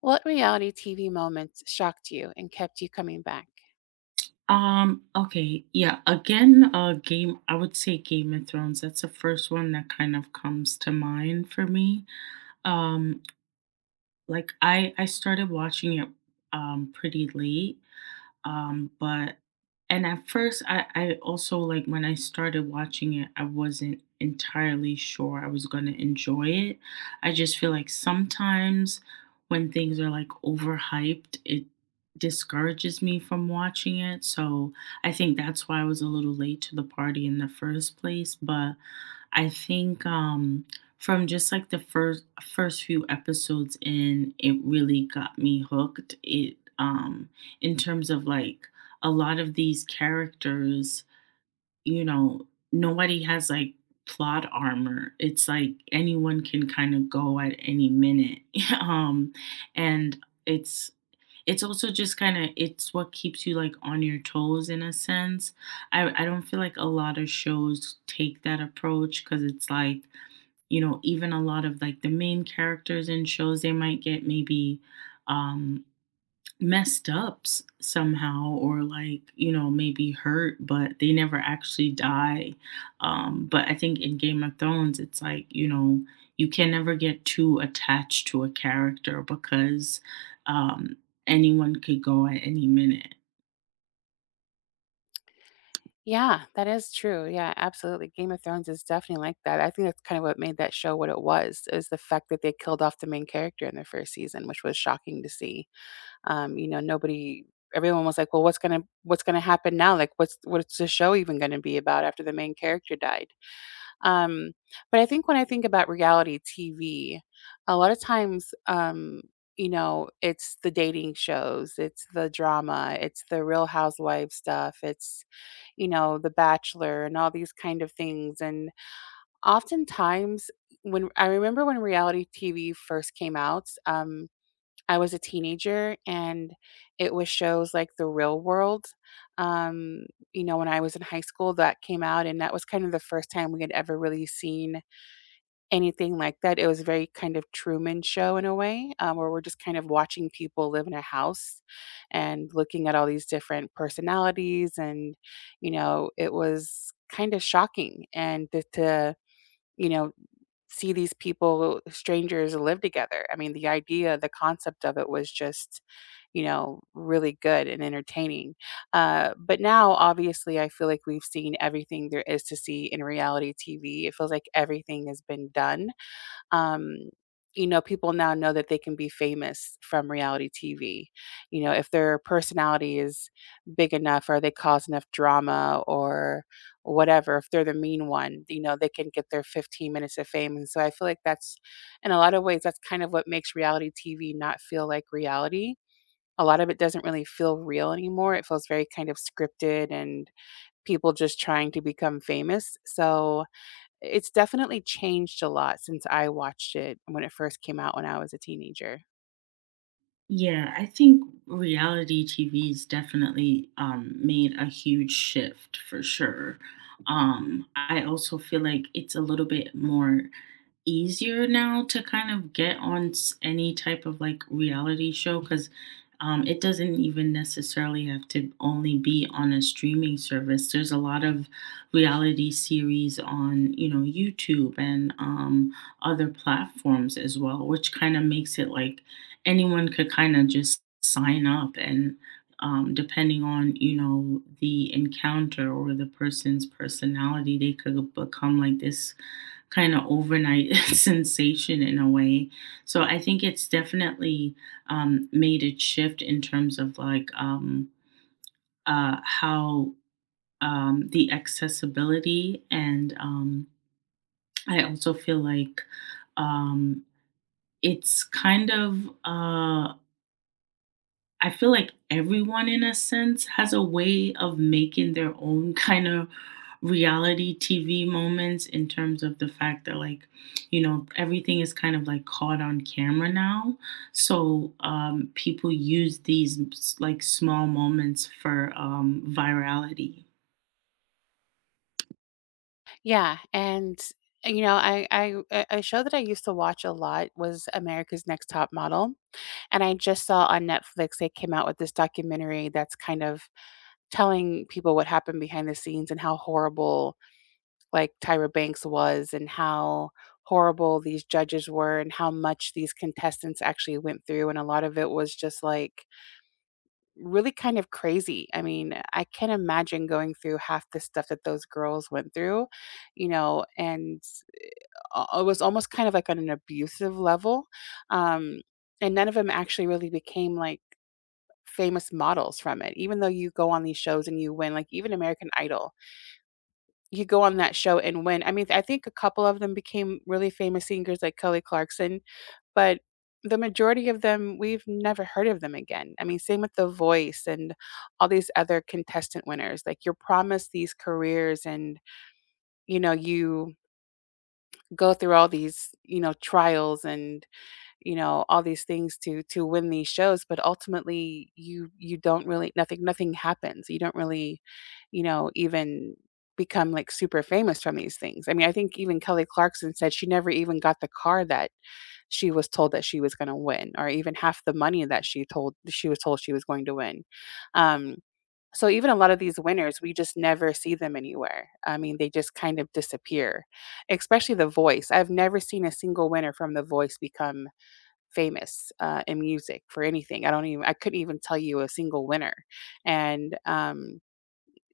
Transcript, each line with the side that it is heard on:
left: What reality TV moments shocked you and kept you coming back?
right: Okay, yeah, again, game I would say Game of Thrones. That's the first one that kind of comes to mind for me. Um, I started watching it pretty late. But and At first, I also, like, when I started watching it, I wasn't entirely sure I was gonna enjoy it. I just feel like sometimes when things are like overhyped, it discourages me from watching it. So I think that's why I was a little late to the party in the first place. But I think from just like the first few episodes in, it really got me hooked. It In terms of like a lot of these characters, you know, nobody has like plot armor. It's like anyone can kind of go at any minute. um and it's it's also just kind of it's what keeps you like on your toes in a sense. I don't feel like a lot of shows take that approach, because it's like, you know, even a lot of like the main characters in shows, they might get maybe um messed up somehow, or, like, you know, maybe hurt, but they never actually die. But I think in Game of Thrones, it's like, you know, you can never get too attached to a character because um anyone could go at any minute.
left: Yeah, that is true. Yeah, absolutely. Game of Thrones is definitely like that. I think that's kind of what made that show what it was, is the fact that they killed off the main character in the first season, which was shocking to see. You know, nobody everyone was like, well, what's gonna happen now? Like what's the show even gonna be about after the main character died? Um, but I think when I think about reality TV, a lot of times, you know, it's the dating shows, it's the drama, it's the Real Housewives stuff, it's, you know, The Bachelor and all these kind of things. And oftentimes, when I remember when reality TV first came out, I was a teenager and it was shows like The Real World. Um, you know, when I was in high school, that came out, and that was kind of the first time we had ever really seen anything like that. It was very kind of Truman Show in a way, where we're just kind of watching people live in a house and looking at all these different personalities. And, you know, it was kind of shocking and you know, see these people, strangers, live together. I mean, the idea, the concept of it was just, you know, really good and entertaining. But now, obviously, I feel like we've seen everything there is to see in reality TV. It feels like everything has been done um, you know, people now know that they can be famous from reality TV. You know, if their personality is big enough or they cause enough drama or whatever, if they're the mean one, you know, they can get their 15 minutes of fame. And so I feel like that's, in a lot of ways, that's kind of what makes reality TV not feel like reality. A lot of it doesn't really feel real anymore. It feels very kind of scripted and people just trying to become famous. So it's definitely changed a lot since I watched it when it first came out when I was a teenager.
right: Yeah, I think reality TV's definitely made a huge shift for sure. I also feel like it's a little bit more easier now to kind of get on any type of like reality show, because it doesn't even necessarily have to only be on a streaming service. There's a lot of reality series on, you know, YouTube and other platforms as well, which kind of makes it like anyone could kind of just sign up and, depending on, you know, the encounter or the person's personality, they could become like this kind of overnight sensation in a way. So I think it's definitely made a shift in terms of like, how, the accessibility, and I also feel like, um, it's kind of I feel like everyone, in a sense, has a way of making their own kind of reality TV moments, in terms of the fact that, like, you know, everything is kind of like caught on camera now. So people use these like small moments for virality.
left: Yeah, and, you know, I a show that I used to watch a lot was America's Next Top Model, and I just saw on Netflix they came out with this documentary that's kind of telling people what happened behind the scenes and how horrible, like, Tyra Banks was and how horrible these judges were and how much these contestants actually went through, and a lot of it was just like really kind of crazy. I mean, I can't imagine going through half the stuff that those girls went through, you know, and it was almost kind of like on an abusive level. Um, and none of them actually really became like famous models from it, even though you go on these shows and you win, like even American Idol, you go on that show and win. I mean, I think a couple of them became really famous singers like Kelly Clarkson, but the majority of them, we've never heard of them again. I mean, same with The Voice and all these other contestant winners. Like you're promised these careers and, you know, you go through all these, you know, trials and, you know, all these things to win these shows, but ultimately you don't really nothing happens. You don't really, you know, even become like super famous from these things. I mean, I think even Kelly Clarkson said she never even got the car that she was told that she was going to win or even half the money that she told she was going to win, um so even a lot of these winners we just never see them anywhere. I mean they just kind of disappear. Especially The Voice, I've never seen a single winner from The Voice become famous, in music for anything. I don't even, I couldn't even tell you a single winner. And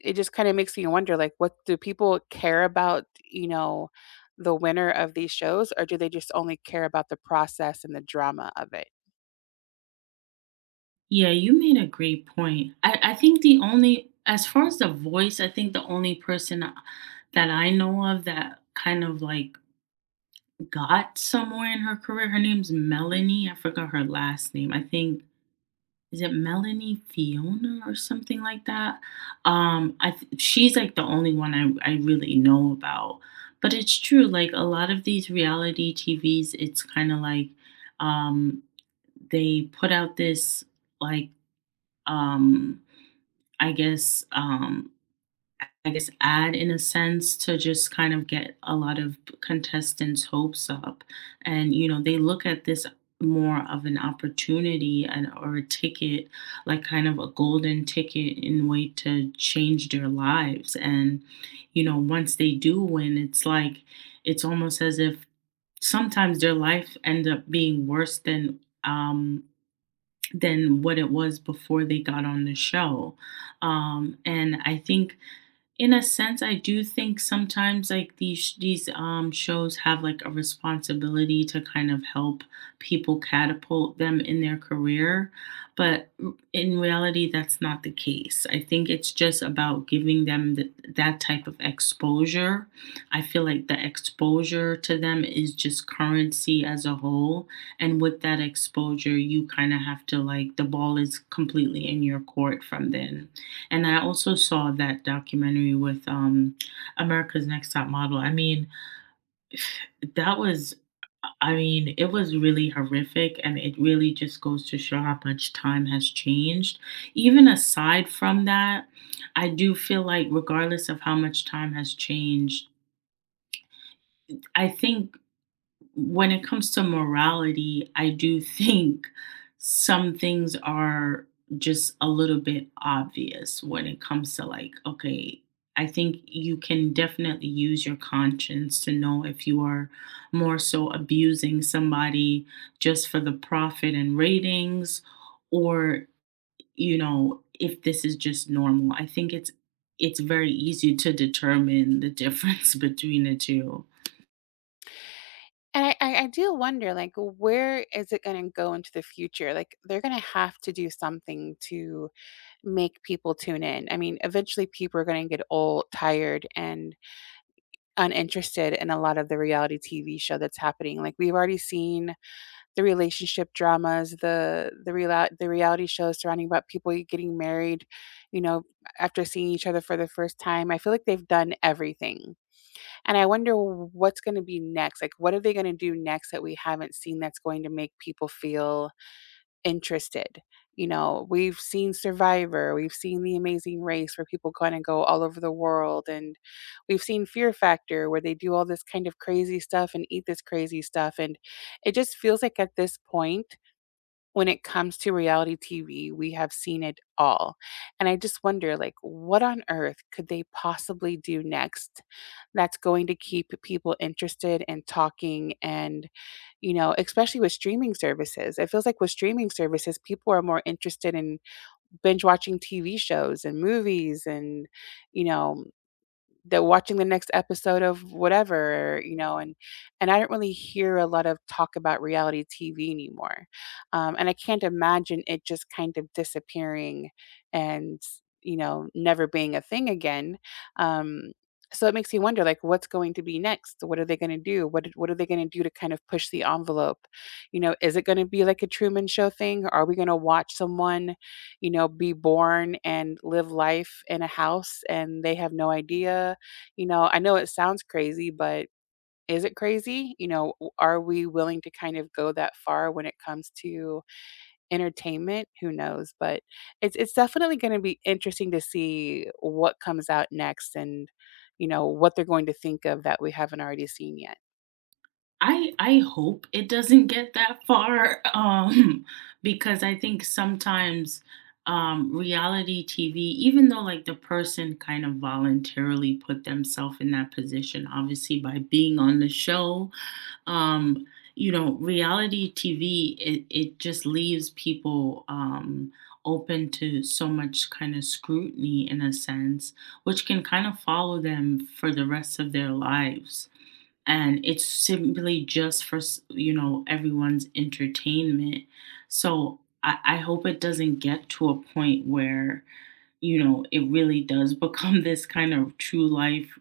left: it just kinda makes me wonder, like, what do people care about, you know, the winner of these shows, or do they just only care about the process and the drama of it?
right: Yeah, you made a great point. I think the only, as far as The Voice, I think the only person that I know of that kind of like got somewhere in her career. Her name's Melanie. I forgot her last name. I think is it Melanie Fiona or something like that. She's like the only one I really know about. But it's true. Like, a lot of these reality TVs, it's kind of like, um, they put out this like, um, I guess um, I guess, ad in a sense, to just kind of get a lot of contestants' hopes up. And, you know, they look at this more of an opportunity, and or a ticket, like kind of a golden ticket in way, to change their lives. And, you know, once they do win, it's like, it's almost as if sometimes their life end up being worse than what it was before they got on the show. And I think in a sense, I do think sometimes like these shows have like a responsibility to kind of help people catapult them in their career, but in reality, that's not the case. I think it's just about giving them that type of exposure. I feel like the exposure to them is just currency as a whole, and with that exposure, you kind of have to, like, the ball is completely in your court from then. And I also saw that documentary with America's Next Top Model. I mean, that was, I mean, it was really horrific, and it really just goes to show how much time has changed. Even aside from that, I do feel like regardless of how much time has changed, I think, when it comes to morality, I do think some things are just a little bit obvious when it comes to like, okay, I think you can definitely use your conscience to know if you are more so abusing somebody just for the profit and ratings, or, you know, if this is just normal. I think it's very easy to determine the difference between the two.
left: And I do wonder, like, where is it gonna go into the future? Like, they're gonna have to do something to make people tune in. I mean, eventually people are gonna get old, tired, and uninterested in a lot of the reality TV show that's happening. Like, we've already seen the relationship dramas, the reality shows surrounding about people getting married, you know, after seeing each other for the first time. I feel like they've done everything, and I wonder what's gonna be next, like, what are they gonna do next that we haven't seen that's going to make people feel interested? You know, we've seen Survivor, we've seen The Amazing Race where people kinda go all over the world, and we've seen Fear Factor where they do all this kind of crazy stuff and eat this crazy stuff, and it just feels like at this point when it comes to reality TV, we have seen it all. And I just wonder, like, what on earth could they possibly do next that's going to keep people interested and talking? And, you know, especially with streaming services, it feels like with streaming services, people are more interested in binge watching TV shows and movies and, you know, they watching the next episode of whatever, you know, and I don't really hear a lot of talk about reality TV anymore. And I can't imagine it just kind of disappearing and, you know, never being a thing again. Um, so it makes you wonder like what's going to be next, what are they going to do to kind of push the envelope? You know, is it going to be like a Truman Show thing? Are we going to watch someone, you know, be born and live life in a house and they have no idea? You know, I know it sounds crazy, but is it crazy? You know, are we willing to kind of go that far when it comes to entertainment? Who knows? But it's definitely going to be interesting to see what comes out next and you know what they're going to think of that we haven't already seen yet.
right: I hope it doesn't get that far, because I think sometimes reality TV, even though like the person kind of voluntarily put themselves in that position, obviously by being on the show, um, you know, reality TV, it just leaves people open to so much kind of scrutiny in a sense, which can kind of follow them for the rest of their lives, and it's simply just for you know, everyone's entertainment. So I hope it doesn't get to a point where, you know, it really does become this kind of true life,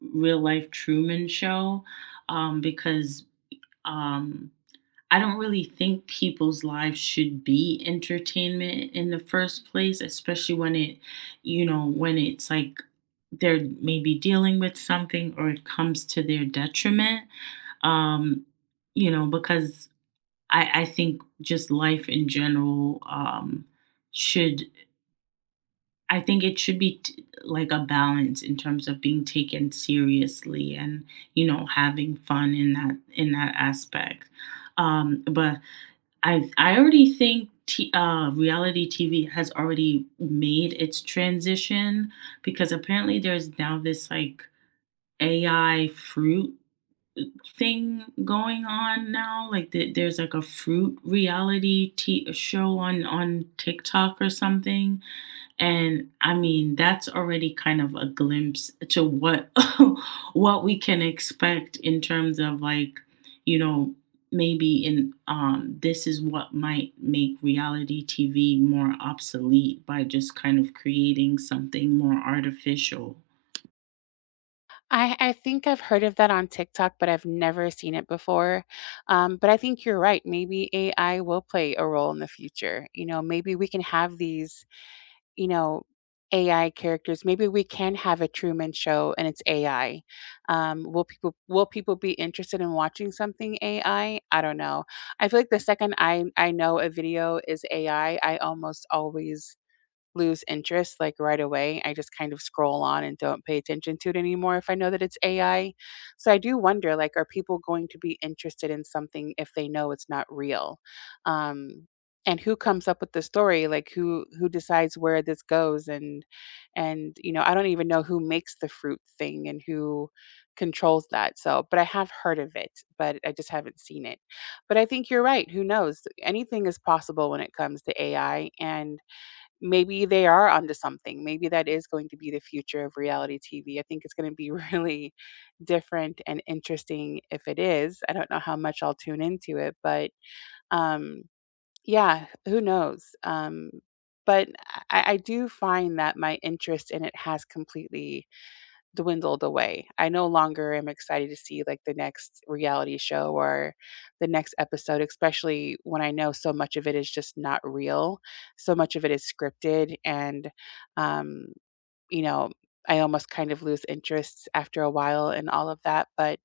right: real life Truman Show. Because um I don't really think people's lives should be entertainment in the first place, especially when it, you know, when it's like they're maybe dealing with something, or it comes to their detriment. Um, you know, because I think just life in general, should, I think it should be like a balance in terms of being taken seriously, and, you know, having fun in that aspect. But I already think reality TV has already made its transition, because apparently there's now this like AI fruit thing going on now. Like the, there's like a fruit reality show on TikTok or something, and I mean, that's already kind of a glimpse to what what we can expect in terms of like, you know, maybe in this is what might make reality TV more obsolete, by just kind of creating something more artificial.
left: I think I've heard of that on TikTok, but I've never seen it before. But I think you're right. Maybe AI will play a role in the future. You know, maybe we can have these, you know, AI characters. Maybe we can have a Truman show and it's AI. Will people will people be interested in watching something AI? I don't know. I feel like the second I know a video is AI, I almost always lose interest like right away. I just kind of scroll on and don't pay attention to it anymore if I know that it's AI. So I do wonder like are people going to be interested in something if they know it's not real? Um and who comes up with the story like who decides where this goes? And you know I don't even know who makes the fruit thing and who controls that. So but I have heard of it, but I just haven't seen it. But I think you're right, who knows, anything is possible when it comes to AI. And maybe they are onto something. Maybe that is going to be the future of reality TV. I think it's going to be really different and interesting if it is. I don't know how much I'll tune into it, but um, yeah, who knows? But I do find that my interest in it has completely dwindled away. I no longer am excited to see like the next reality show or the next episode, especially when I know so much of it is just not real. So much of it is scripted. And, um, you know, I almost kind of lose interest after a while in all of that. But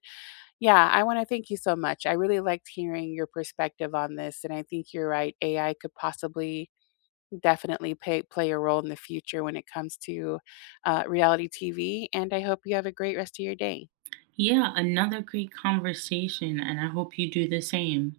left: yeah, I want to thank you so much. I really liked hearing your perspective on this. And I think you're right. AI could possibly definitely pay play a role in the future when it comes to, reality TV, and I hope you have a great rest of your day.
right: Yeah, another great conversation and I hope you do the same.